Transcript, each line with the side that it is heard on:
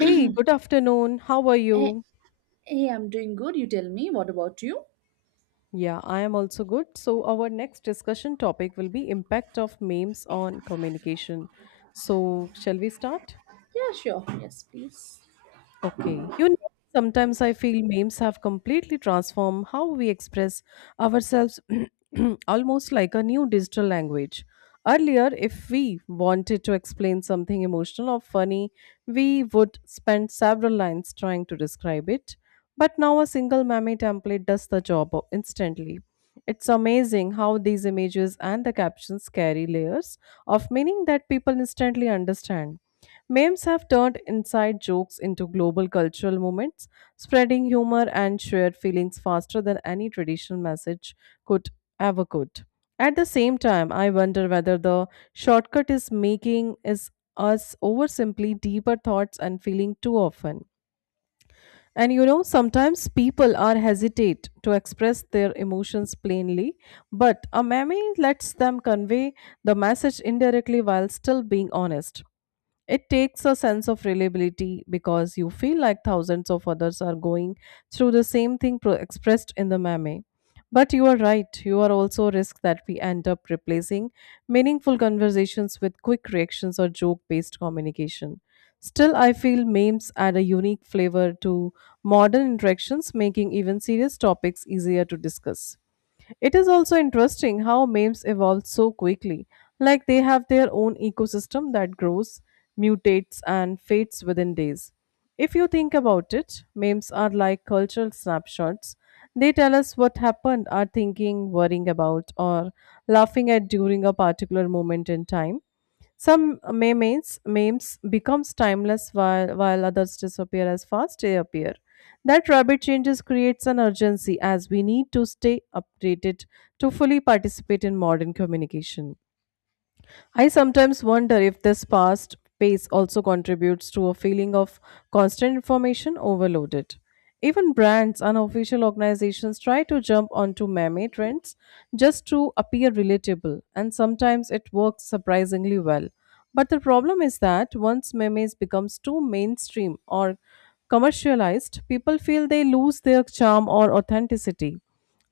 left: Hey, good afternoon. How are
right: Hey,
left: you?
right: hey, I'm doing good. You tell me, what about you?
left: Yeah, I am also good. So our next discussion topic will be impact of memes on communication. So shall we start?
right: Yeah, sure. Yes, please.
left: Okay. You know, sometimes I feel memes have completely transformed how we express ourselves almost like a new digital language. Earlier, if we wanted to explain something emotional or funny, we would spend several lines trying to describe it. But now a single meme template does the job instantly. It's amazing how these images and the captions carry layers of meaning that people instantly understand. Memes have turned inside jokes into global cultural moments, spreading humor and shared feelings faster than any traditional message could ever could. At the same time, I wonder whether the shortcut is making is us over simply deeper thoughts and feeling too often. And you know, sometimes people are hesitate to express their emotions plainly, but a meme lets them convey the message indirectly while still being honest. It takes a sense of reliability because you feel like thousands of others are going through the same thing expressed in the meme. But you are right, you are also risk that we end up replacing meaningful conversations with quick reactions or joke based communication. Still, I feel memes add a unique flavor to modern interactions, making even serious topics easier to discuss. It is also interesting how memes evolve so quickly, like they have their own ecosystem that grows, mutates, and fades within days. If you think about it, memes are like cultural snapshots. They tell us what happened, are thinking, worrying about, or laughing at during a particular moment in time. Some memes becomes timeless while others disappear as fast they appear. That rapid changes creates an urgency as we need to stay updated to fully participate in modern communication. I sometimes wonder if this fast pace also contributes to a feeling of constant information overloaded. Even brands and official organizations try to jump onto meme trends just to appear relatable, and sometimes it works surprisingly well. But the problem is that once memes becomes too mainstream or commercialized, people feel they lose their charm or authenticity.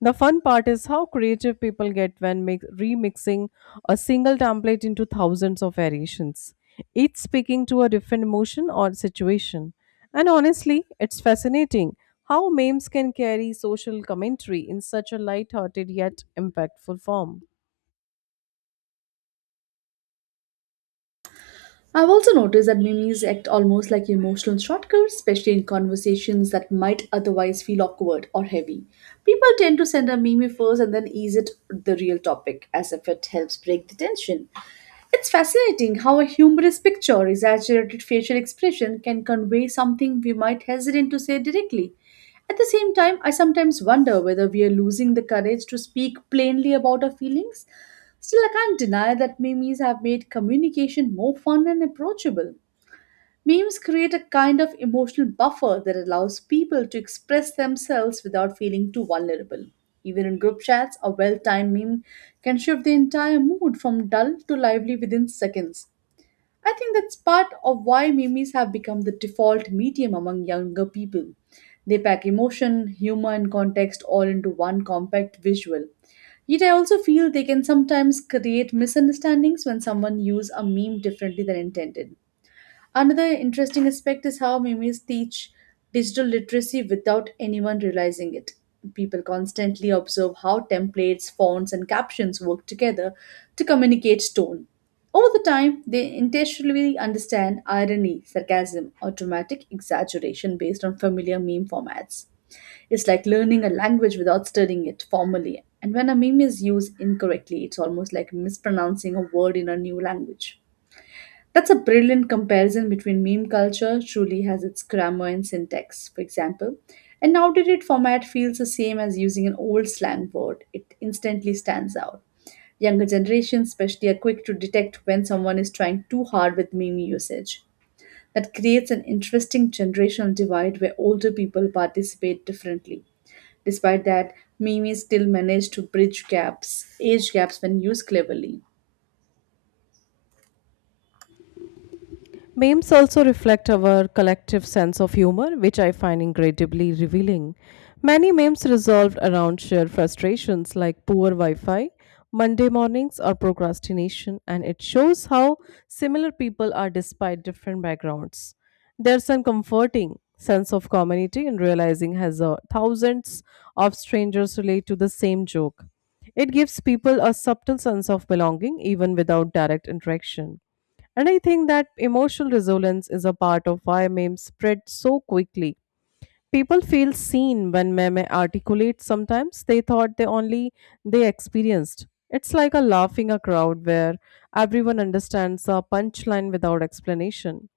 left: The fun part is how creative people get when remixing a single template into thousands of variations, each speaking to a different emotion or situation. And honestly, it's fascinating how memes can carry social commentary in such a light-hearted yet impactful form.
right: I've also noticed that memes act almost like emotional shortcuts, especially in conversations that might otherwise feel awkward or heavy. People tend to send a meme first and then ease it the real topic, as if it helps break the tension. It's fascinating how a humorous picture or exaggerated facial expression can convey something we might hesitate to say directly. At the same time, I sometimes wonder whether we are losing the courage to speak plainly about our feelings. Still, I can't deny that memes have made communication more fun and approachable. Memes create a kind of emotional buffer that allows people to express themselves without feeling too vulnerable. Even in group chats, a well timed meme can shift the entire mood from dull to lively within seconds. I think that's part of why memes have become the default medium among younger people. They pack emotion, humor, and context all into one compact visual. Yet, I also feel they can sometimes create misunderstandings when someone uses a meme differently than intended. Another interesting aspect is how memes teach digital literacy without anyone realizing it. People constantly observe how templates, fonts, and captions work together to communicate tone. Over the time, they intentionally understand irony, sarcasm, automatic exaggeration based on familiar meme formats. It's like learning a language without studying it formally. And when a meme is used incorrectly, it's almost like mispronouncing a word in a new language. That's a brilliant comparison between meme culture, truly has its grammar and syntax, for example. An outdated format feels the same as using an old slang word, it instantly stands out. Younger generations, especially, are quick to detect when someone is trying too hard with meme usage. That creates an interesting generational divide where older people participate differently. Despite that, memes still manage to bridge gaps, age gaps when used cleverly.
left: Memes also reflect our collective sense of humor, which I find incredibly revealing. Many memes resolved around shared frustrations like poor Wi Fi, Monday mornings, or procrastination, and it shows how similar people are despite different backgrounds. There's some comforting sense of community in realizing as thousands of strangers relate to the same joke. It gives people a subtle sense of belonging even without direct interaction. And I think that emotional resonance is a part of why memes spread so quickly. People feel seen when meme articulate. Sometimes they thought they only they experienced. It's like a laughing a crowd where everyone understands a punchline without explanation.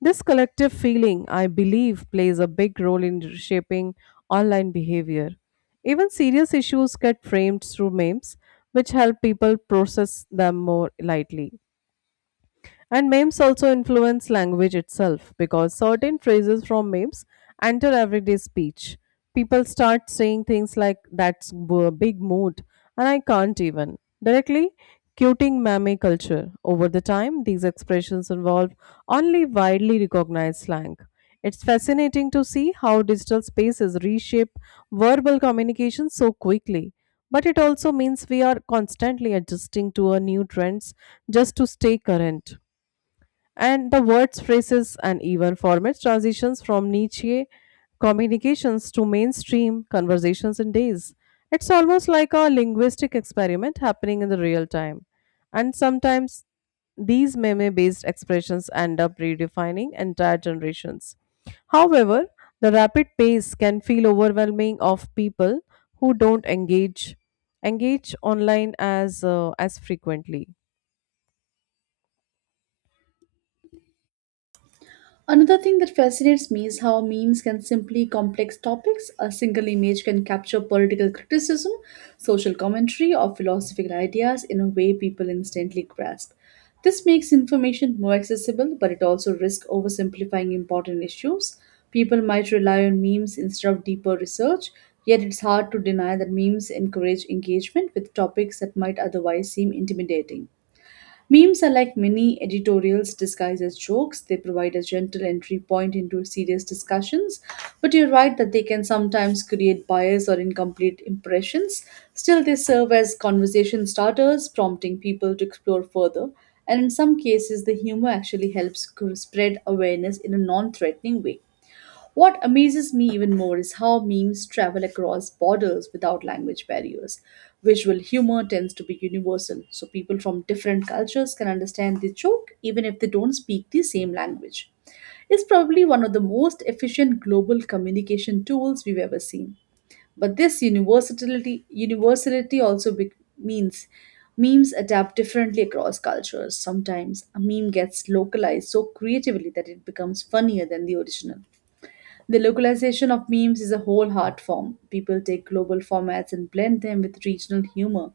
left: This collective feeling, I believe, plays a big role in shaping online behavior. Even serious issues get framed through memes, which help people process them more lightly. And memes also influence language itself because certain phrases from memes enter everyday speech. People start saying things like, that's a big mood, and I can't even, directly quoting meme culture. Over the time, these expressions involve only widely recognized slang. It's fascinating to see how digital spaces reshape verbal communication so quickly. But it also means we are constantly adjusting to our new trends just to stay current. And the words, phrases, and even formats transitions from niche communications to mainstream conversations in days. It's almost like a linguistic experiment happening in the real time. And sometimes these meme based expressions end up redefining entire generations. However, the rapid pace can feel overwhelming of people who don't engage online as frequently.
right: Another thing that fascinates me is how memes can simply complex topics. A single image can capture political criticism, social commentary, or philosophical ideas in a way people instantly grasp. This makes information more accessible, but it also risks oversimplifying important issues. People might rely on memes instead of deeper research, yet it's hard to deny that memes encourage engagement with topics that might otherwise seem intimidating. Memes are like mini editorials disguised as jokes. They provide a gentle entry point into serious discussions, but you're right that they can sometimes create bias or incomplete impressions. Still, they serve as conversation starters, prompting people to explore further. And in some cases, the humor actually helps spread awareness in a non threatening way. What amazes me even more is how memes travel across borders without language barriers. Visual humor tends to be universal, so people from different cultures can understand the joke even if they don't speak the same language. It's probably one of the most efficient global communication tools we've ever seen. But this universality means memes adapt differently across cultures. Sometimes a meme gets localized so creatively that it becomes funnier than the original. The localization of memes is a whole art form. People take global formats and blend them with regional humor,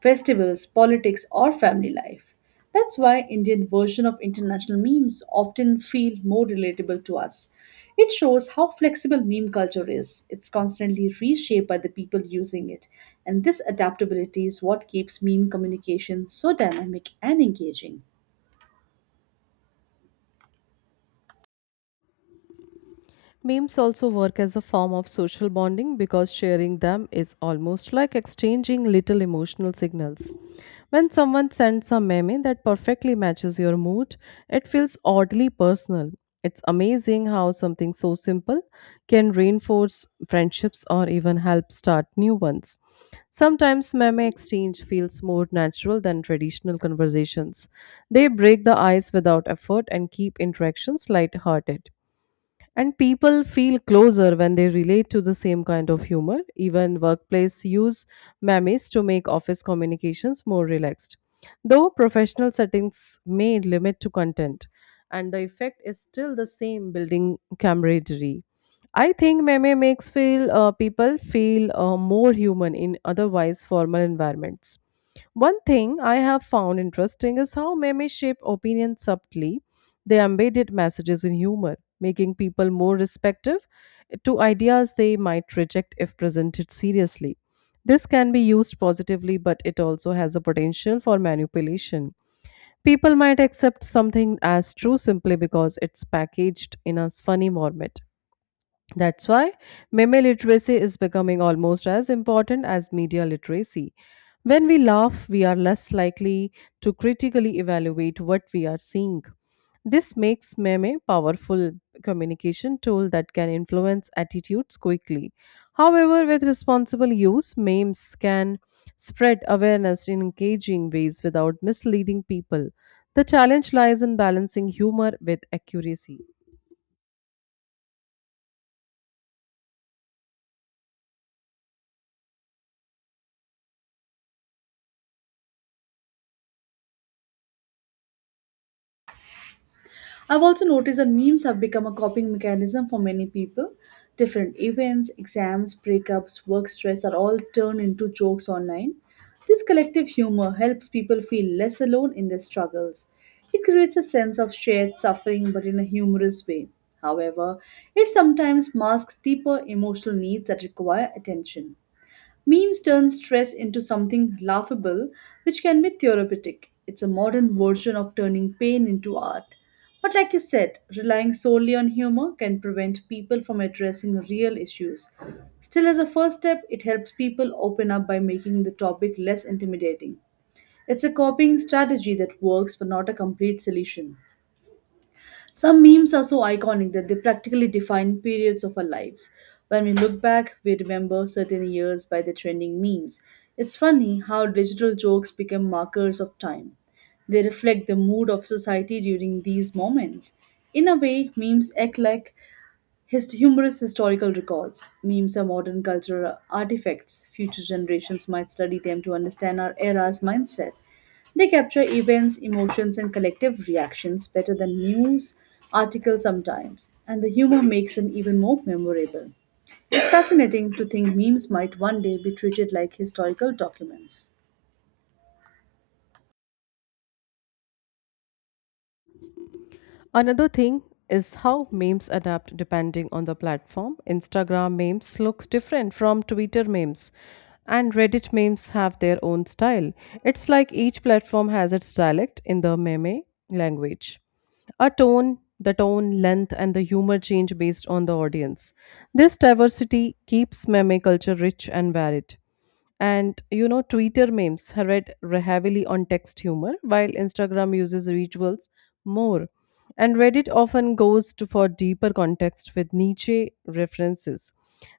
right: festivals, politics, or family life. That's why Indian version of international memes often feel more relatable to us. It shows how flexible meme culture is. It's constantly reshaped by the people using it, and this adaptability is what keeps meme communication so dynamic and engaging.
left: Memes also work as a form of social bonding because sharing them is almost like exchanging little emotional signals. When someone sends a meme that perfectly matches your mood, it feels oddly personal. It's amazing how something so simple can reinforce friendships or even help start new ones. Sometimes meme exchange feels more natural than traditional conversations. They break the ice without effort and keep interactions lighthearted. And people feel closer when they relate to the same kind of humor. Even workplace use memes to make office communications more relaxed. Though professional settings may limit to content, and the effect is still the same building camaraderie. I think meme makes feel people feel more human in otherwise formal environments. One thing I have found interesting is how memes shape opinions subtly they embedded messages in humor, making people more respective to ideas they might reject if presented seriously. This can be used positively, but it also has a potential for manipulation. People might accept something as true simply because it's packaged in a funny format. That's why meme literacy is becoming almost as important as media literacy. When we laugh, we are less likely to critically evaluate what we are seeing. This makes meme a powerful communication tool that can influence attitudes quickly. However, with responsible use, memes can spread awareness in engaging ways without misleading people. The challenge lies in balancing humor with accuracy.
right: I've also noticed that memes have become a coping mechanism for many people. Different events, exams, breakups, work stress are all turned into jokes online. This collective humor helps people feel less alone in their struggles. It creates a sense of shared suffering but in a humorous way. However, it sometimes masks deeper emotional needs that require attention. Memes turn stress into something laughable, which can be therapeutic. It's a modern version of turning pain into art. But like you said, relying solely on humor can prevent people from addressing real issues. Still, as a first step, it helps people open up by making the topic less intimidating. It's a coping strategy that works but not a complete solution. Some memes are so iconic that they practically define periods of our lives. When we look back, we remember certain years by the trending memes. It's funny how digital jokes become markers of time. They reflect the mood of society during these moments. In a way, memes act like his humorous historical records, memes are modern cultural artifacts. Future generations might study them to understand our era's mindset. They capture events, emotions, and collective reactions better than news articles sometimes, and the humor makes them even more memorable. It's fascinating to think memes might one day be treated like historical documents.
left: Another thing is how memes adapt depending on the platform. Instagram memes looks different from Twitter memes and Reddit memes have their own style. It's like each platform has its dialect in the meme language. The tone, length and the humor change based on the audience. This diversity keeps meme culture rich and varied. And you know, Twitter memes are heavily on text humor, while Instagram uses visuals more. And Reddit often goes to for deeper context with niche references.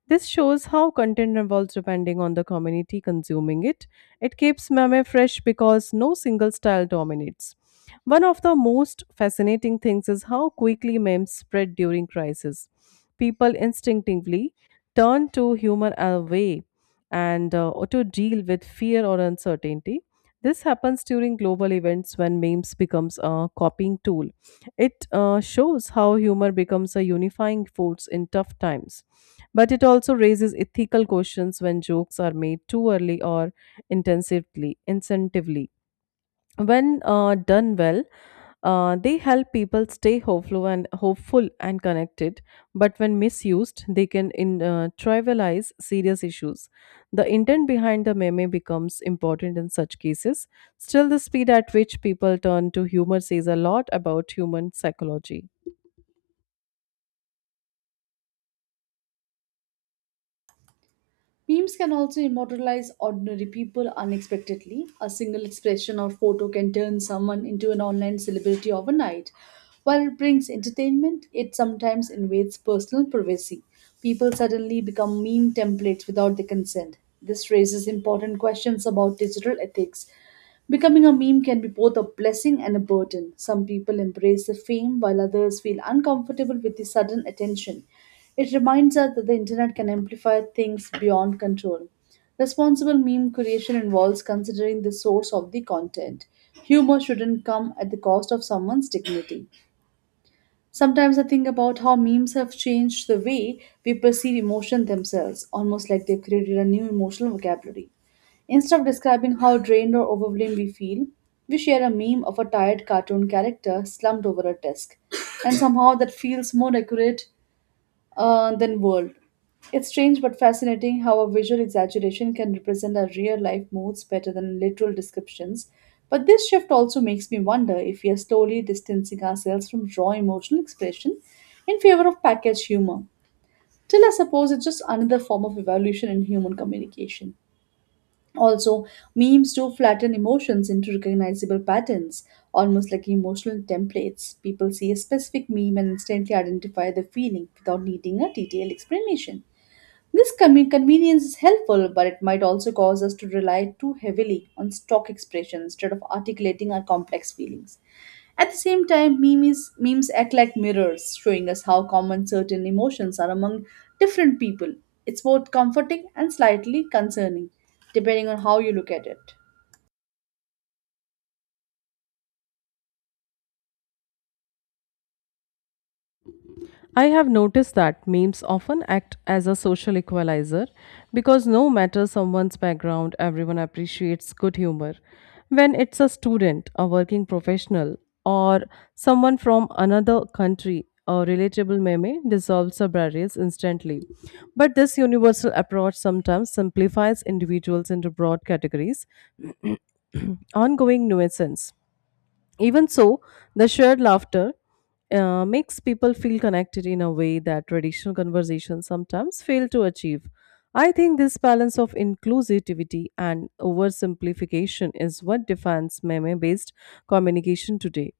left: This shows how content evolves depending on the community consuming it. It keeps meme fresh because no single style dominates. One of the most fascinating things is how quickly memes spread during crisis. People instinctively turn to humor as a way and to deal with fear or uncertainty. This happens during global events when memes becomes a copying tool. It shows how humor becomes a unifying force in tough times. But it also raises ethical questions when jokes are made too early or incentively when done well they help people stay hopeful and connected, but when misused they can trivialize serious issues. The intent behind the meme becomes important in such cases. Still, the speed at which people turn to humor says a lot about human psychology.
right: Memes can also immortalize ordinary people unexpectedly. A single expression or photo can turn someone into an online celebrity overnight. While it brings entertainment, it sometimes invades personal privacy. People suddenly become meme templates without their consent. This raises important questions about digital ethics. Becoming a meme can be both a blessing and a burden. Some people embrace the fame while others feel uncomfortable with the sudden attention. It reminds us that the internet can amplify things beyond control. Responsible meme creation involves considering the source of the content. Humor shouldn't come at the cost of someone's dignity. Sometimes I think about how memes have changed the way we perceive emotion themselves, almost like they've created a new emotional vocabulary. Instead of describing how drained or overwhelmed we feel, we share a meme of a tired cartoon character slumped over a desk, and somehow that feels more accurate than world. It's strange but fascinating how a visual exaggeration can represent our real life moods better than literal descriptions. But this shift also makes me wonder if we are slowly distancing ourselves from raw emotional expression in favor of packaged humor. Still, I suppose it's just another form of evolution in human communication. Also, memes do flatten emotions into recognizable patterns, almost like emotional templates. People see a specific meme and instantly identify the feeling without needing a detailed explanation. This convenience is helpful, but it might also cause us to rely too heavily on stock expressions instead of articulating our complex feelings. At the same time, memes act like mirrors, showing us how common certain emotions are among different people. It's both comforting and slightly concerning, depending on how you look at it.
left: I have noticed that memes often act as a social equalizer because no matter someone's background, everyone appreciates good humor. When it's a student, a working professional, or someone from another country, a relatable meme dissolves the barriers instantly. But this universal approach sometimes simplifies individuals into broad categories, ongoing nuisance. Even so, the shared laughter makes people feel connected in a way that traditional conversations sometimes fail to achieve. I think this balance of inclusivity and oversimplification is what defines meme based communication today.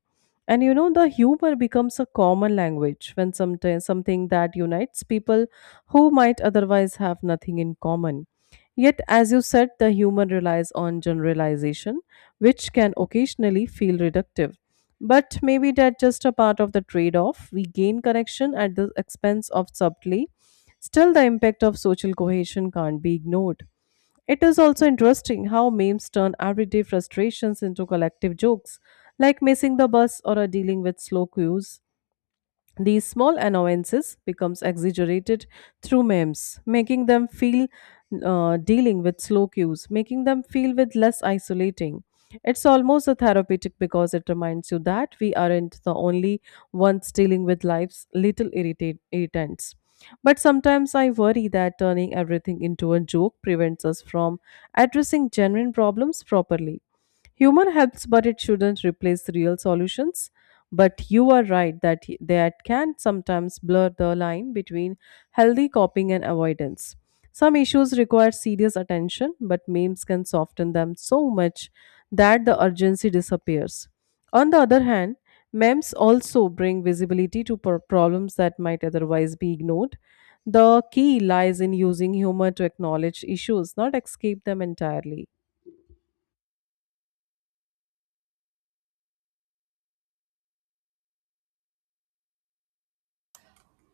left: And you know, the humor becomes a common language when sometimes something that unites people who might otherwise have nothing in common. Yet, as you said, the humor relies on generalization which can occasionally feel reductive. But maybe that's just a part of the trade off. We gain connection at the expense of subtlety. Still, the impact of social cohesion can't be ignored. It is also interesting how memes turn everyday frustrations into collective jokes, like missing the bus or a dealing with slow queues. These small annoyances becomes exaggerated through memes, making them feel dealing with slow cues, making them feel with less isolating. It's almost a therapeutic because it reminds you that we aren't the only ones dealing with life's little irritants. But sometimes I worry that turning everything into a joke prevents us from addressing genuine problems properly. Humor helps, but it shouldn't replace real solutions. But you are right that can sometimes blur the line between healthy coping and avoidance. Some issues require serious attention, but memes can soften them so much that the urgency disappears. On the other hand, memes also bring visibility to problems that might otherwise be ignored. The key lies in using humor to acknowledge issues, not escape them entirely.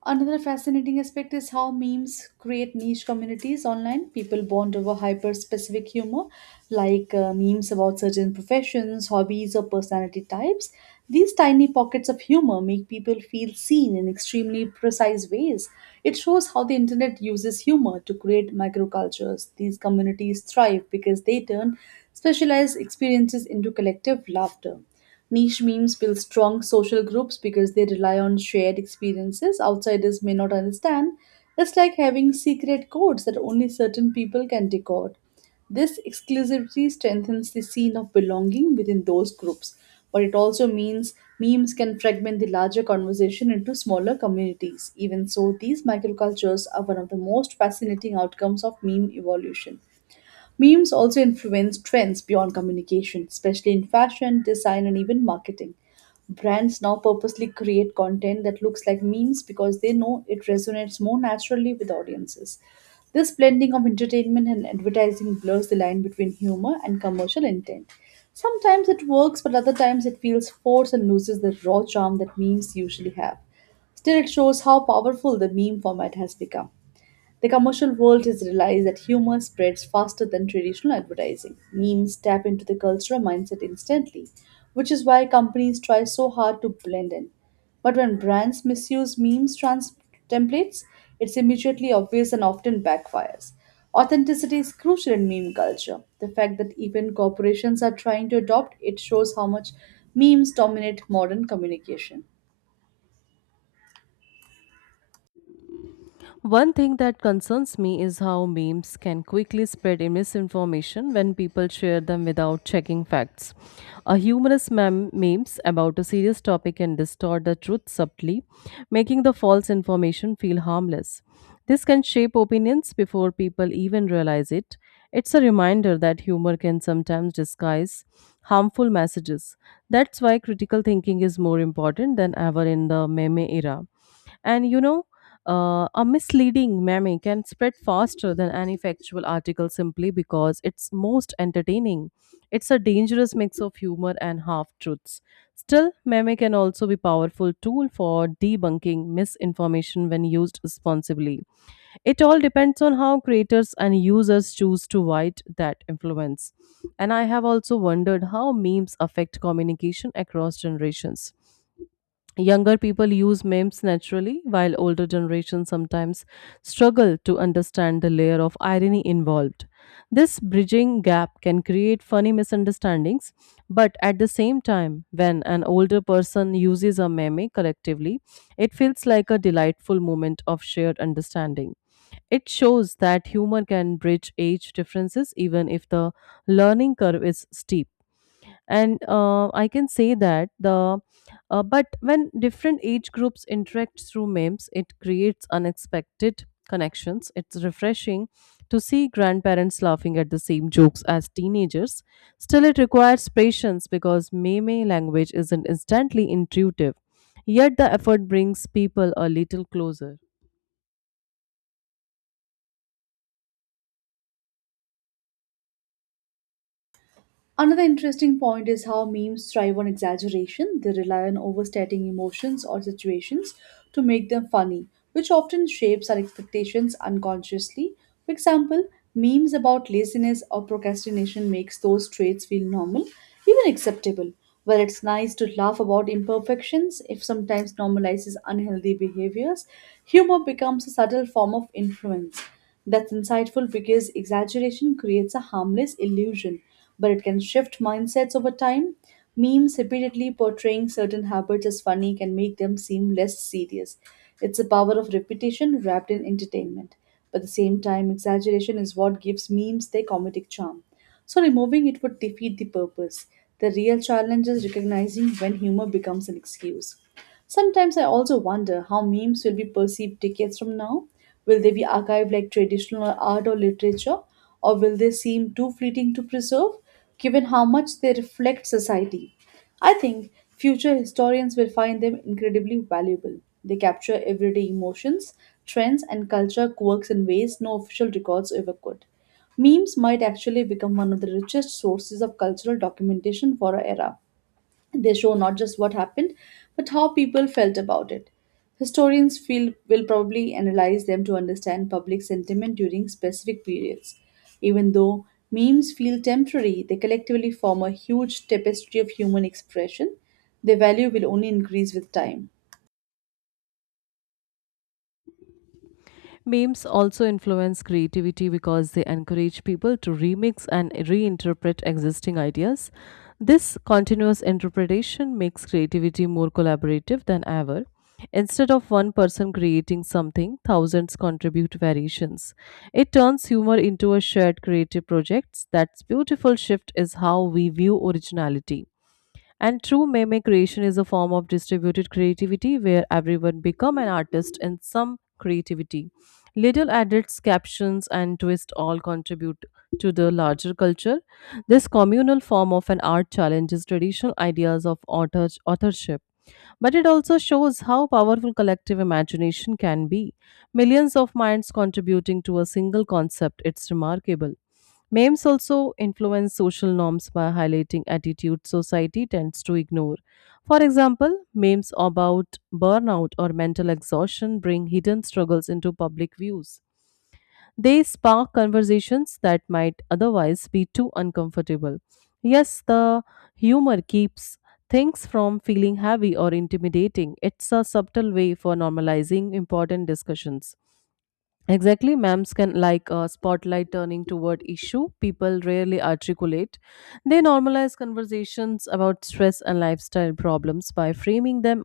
right: Another fascinating aspect is how memes create niche communities online. People bond over hyper specific humor, like memes about certain professions, hobbies, or personality types. These tiny pockets of humor make people feel seen in extremely precise ways. It shows how the internet uses humor to create microcultures. These communities thrive because they turn specialized experiences into collective laughter. Niche memes build strong social groups because they rely on shared experiences outsiders may not understand. It's like having secret codes that only certain people can decode. This exclusivity strengthens the scene of belonging within those groups, but it also means memes can fragment the larger conversation into smaller communities. Even so, these microcultures are one of the most fascinating outcomes of meme evolution. Memes also influence trends beyond communication, especially in fashion, design, and even marketing. Brands now purposely create content that looks like memes because they know it resonates more naturally with audiences. This blending of entertainment and advertising blurs the line between humor and commercial intent. Sometimes it works, but other times it feels forced and loses the raw charm that memes usually have. Still, it shows how powerful the meme format has become. The commercial world has realized that humor spreads faster than traditional advertising. Memes tap into the cultural mindset instantly, which is why companies try so hard to blend in. But when brands misuse templates, it's immediately obvious and often backfires. Authenticity is crucial in meme culture. The fact that even corporations are trying to adopt it shows how much memes dominate modern communication.
left: One thing that concerns me is how memes can quickly spread in misinformation when people share them without checking facts. A humorous memes about a serious topic can distort the truth subtly, making the false information feel harmless. This can shape opinions before people even realize it. It's a reminder that humor can sometimes disguise harmful messages. That's why critical thinking is more important than ever in the meme era. And you know, a misleading meme can spread faster than any factual article simply because it's most entertaining. It's a dangerous mix of humor and half truths. Still, meme can also be powerful tool for debunking misinformation when used responsibly. It all depends on how creators and users choose to wield that influence. And I have also wondered how memes affect communication across generations. Younger people use memes naturally, while older generations sometimes struggle to understand the layer of irony involved. This bridging gap can create funny misunderstandings, but at the same time, when an older person uses a meme collectively, it feels like a delightful moment of shared understanding. It shows that humor can bridge age differences even if the learning curve is steep and I can say that the but when different age groups interact through memes, it creates unexpected connections. It's refreshing to see grandparents laughing at the same jokes as teenagers. Still, it requires patience because meme language isn't instantly intuitive, yet the effort brings people a little closer.
right: Another interesting point is how memes thrive on exaggeration. They rely on overstating emotions or situations to make them funny, which often shapes our expectations unconsciously. For example, memes about laziness or procrastination makes those traits feel normal, even acceptable. While it's nice to laugh about imperfections, if sometimes normalizes unhealthy behaviors, humor becomes a subtle form of influence. That's insightful because exaggeration creates a harmless illusion but it can shift mindsets over time. Memes repeatedly portraying certain habits as funny can make them seem less serious. It's the power of repetition wrapped in entertainment. But at the same time, exaggeration is what gives memes their comedic charm. So removing it would defeat the purpose. The real challenge is recognizing when humor becomes an excuse. Sometimes I also wonder how memes will be perceived decades from now. Will they be archived like traditional art or literature, or will they seem too fleeting to preserve, given how much they reflect society? I think future historians will find them incredibly valuable. They capture everyday emotions, trends, and culture quirks in ways no official records ever could. Memes might actually become one of the richest sources of cultural documentation for our era. They show not just what happened, but how people felt about it. Historians feel will probably analyze them to understand public sentiment during specific periods. Even though memes feel temporary, they collectively form a huge tapestry of human expression. Their value will only increase with time.
left: Memes also influence creativity because they encourage people to remix and reinterpret existing ideas. This continuous interpretation makes creativity more collaborative than ever. Instead of one person creating something, thousands contribute variations. It turns humor into a shared creative project. That's beautiful shift is how we view originality. And true meme creation is a form of distributed creativity where everyone become an artist in some creativity. Little edits, captions, and twist all contribute to the larger culture. This communal form of an art challenges traditional ideas of authorship, but it also shows how powerful collective imagination can be. Millions of minds contributing to a single concept, it's remarkable. Memes also influence social norms by highlighting attitudes society tends to ignore. For example, memes about burnout or mental exhaustion bring hidden struggles into public views. They spark conversations that might otherwise be too uncomfortable. Yes, the humor keeps things from feeling heavy or intimidating. It's a subtle way for normalizing important discussions. Exactly, MAMS can like a spotlight turning toward issue people rarely articulate. They normalize conversations about stress and lifestyle problems by framing them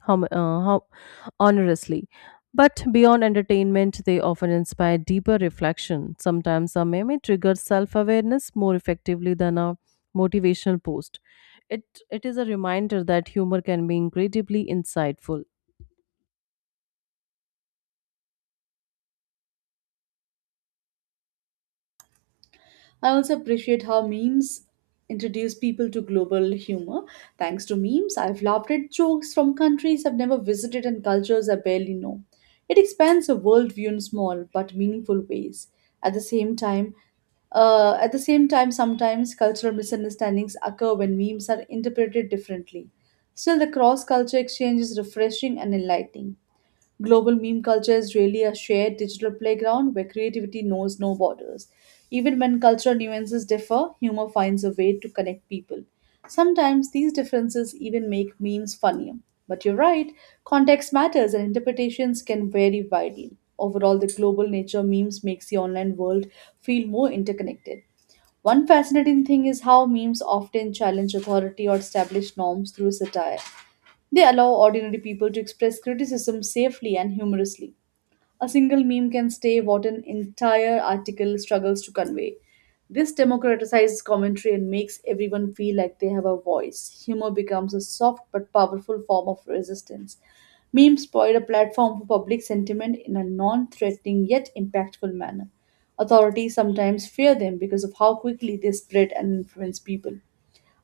left: hum- uh, hum- honestly. But beyond entertainment, they often inspire deeper reflection. Sometimes a meme triggers self-awareness more effectively than a motivational post. It it is a reminder that humor can be incredibly insightful.
right: I also appreciate how memes introduce people to global humor. Thanks to memes, I've laughed at jokes from countries I've never visited and cultures I barely know. It expands a worldview in small but meaningful ways. At the same time, at the same time, sometimes cultural misunderstandings occur when memes are interpreted differently. Still, the cross culture exchange is refreshing and enlightening. Global meme culture is really a shared digital playground where creativity knows no borders. Even when cultural nuances differ, humor finds a way to connect people. Sometimes these differences even make memes funnier. But you're right, context matters and interpretations can vary widely. Overall, the global nature of memes makes the online world feel more interconnected. One fascinating thing is how memes often challenge authority or establish norms through satire. They allow ordinary people to express criticism safely and humorously. A single meme can stay what an entire article struggles to convey. This democratizes commentary and makes everyone feel like they have a voice. Humor becomes a soft but powerful form of resistance. Memes provide a platform for public sentiment in a non threatening yet impactful manner. Authorities sometimes fear them because of how quickly they spread and influence people.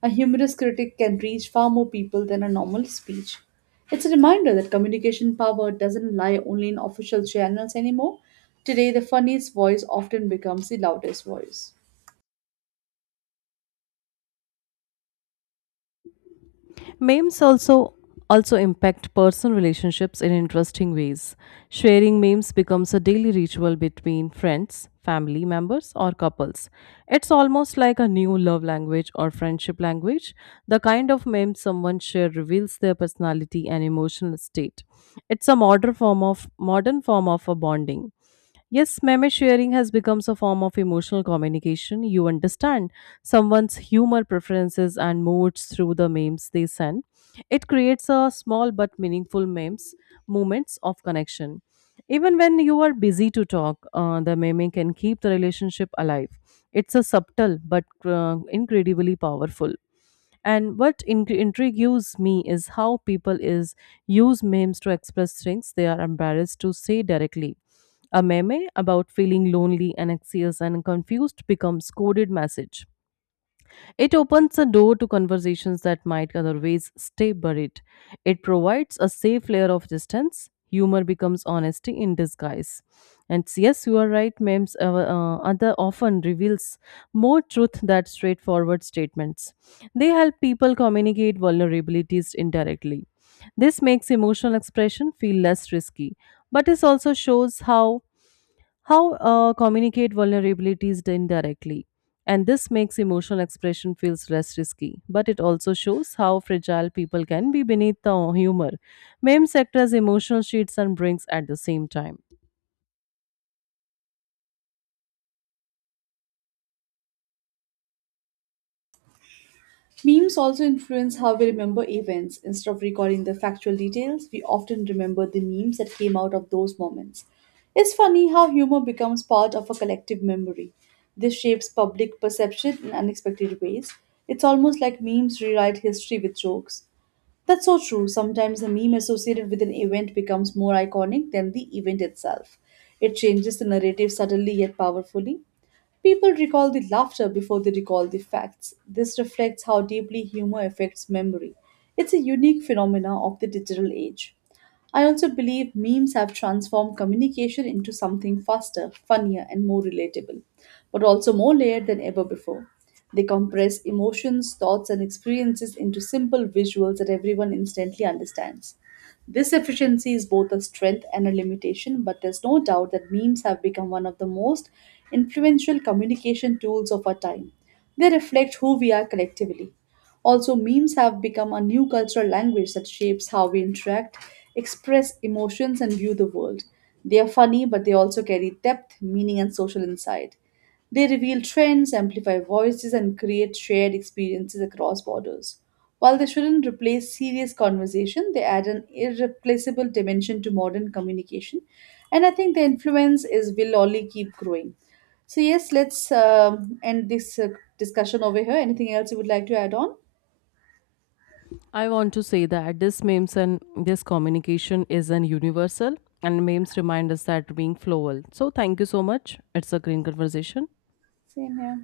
right: A humorous critic can reach far more people than a normal speech. It's a reminder that communication power doesn't lie only in official channels anymore. Today, the funniest voice often becomes the loudest voice.
left: Memes also impact personal relationships in interesting ways. Sharing memes becomes a daily ritual between friends, family members, or couples. It's almost like a new love language or friendship language. The kind of meme someone shares reveals their personality and emotional state. It's a modern form of a bonding. Yes, meme sharing has become a form of emotional communication. You understand someone's humor preferences and moods through the memes they send. It creates a small but meaningful memes moments of connection. Even when you are busy to talk, the meme can keep the relationship alive. It's a subtle but incredibly powerful. And what intrigues me is how people is use memes to express things they are embarrassed to say directly. A meme about feeling lonely and anxious and confused becomes coded message. It opens a door to conversations that might otherwise stay buried. It provides a safe layer of distance. Humor becomes honesty in disguise. And yes, you are right, memes other often reveals more truth than straightforward statements. They help people communicate vulnerabilities indirectly. This makes emotional expression feel less risky, but it also shows how communicate vulnerabilities indirectly, and this makes emotional expression feels less risky, but it also shows how fragile people can be beneath the humor. Meme sector's emotional sheets and brings at the same time,
right: Memes also influence how we remember events. Instead of recalling the factual details, we often remember the memes that came out of those moments. It's funny how humor becomes part of a collective memory. This shapes public perception in unexpected ways. It's almost like memes rewrite history with jokes. That's so true. Sometimes the meme associated with an event becomes more iconic than the event itself. It changes the narrative subtly yet powerfully. People recall the laughter before they recall the facts. This reflects how deeply humor affects memory. It's a unique phenomena of the digital age. I also believe memes have transformed communication into something faster, funnier, and more relatable, but also more layered than ever before. They compress emotions, thoughts, and experiences into simple visuals that everyone instantly understands. This efficiency is both a strength and a limitation, but there's no doubt that memes have become one of the most influential communication tools of our time. They reflect who we are collectively. Also, memes have become a new cultural language that shapes how we interact, express emotions, and view the world. They are funny, but they also carry depth, meaning, and social insight. They reveal trends, amplify voices, and create shared experiences across borders. While they shouldn't replace serious conversation, they add an irreplaceable dimension to modern communication. And I think their influence is will only keep growing. So yes, let's end this discussion over here. Anything else you would like to add on?
left: I want to say that this memes and this communication is an universal, and memes remind us that being flowable. So thank you so much, it's a green conversation.
right: Same here.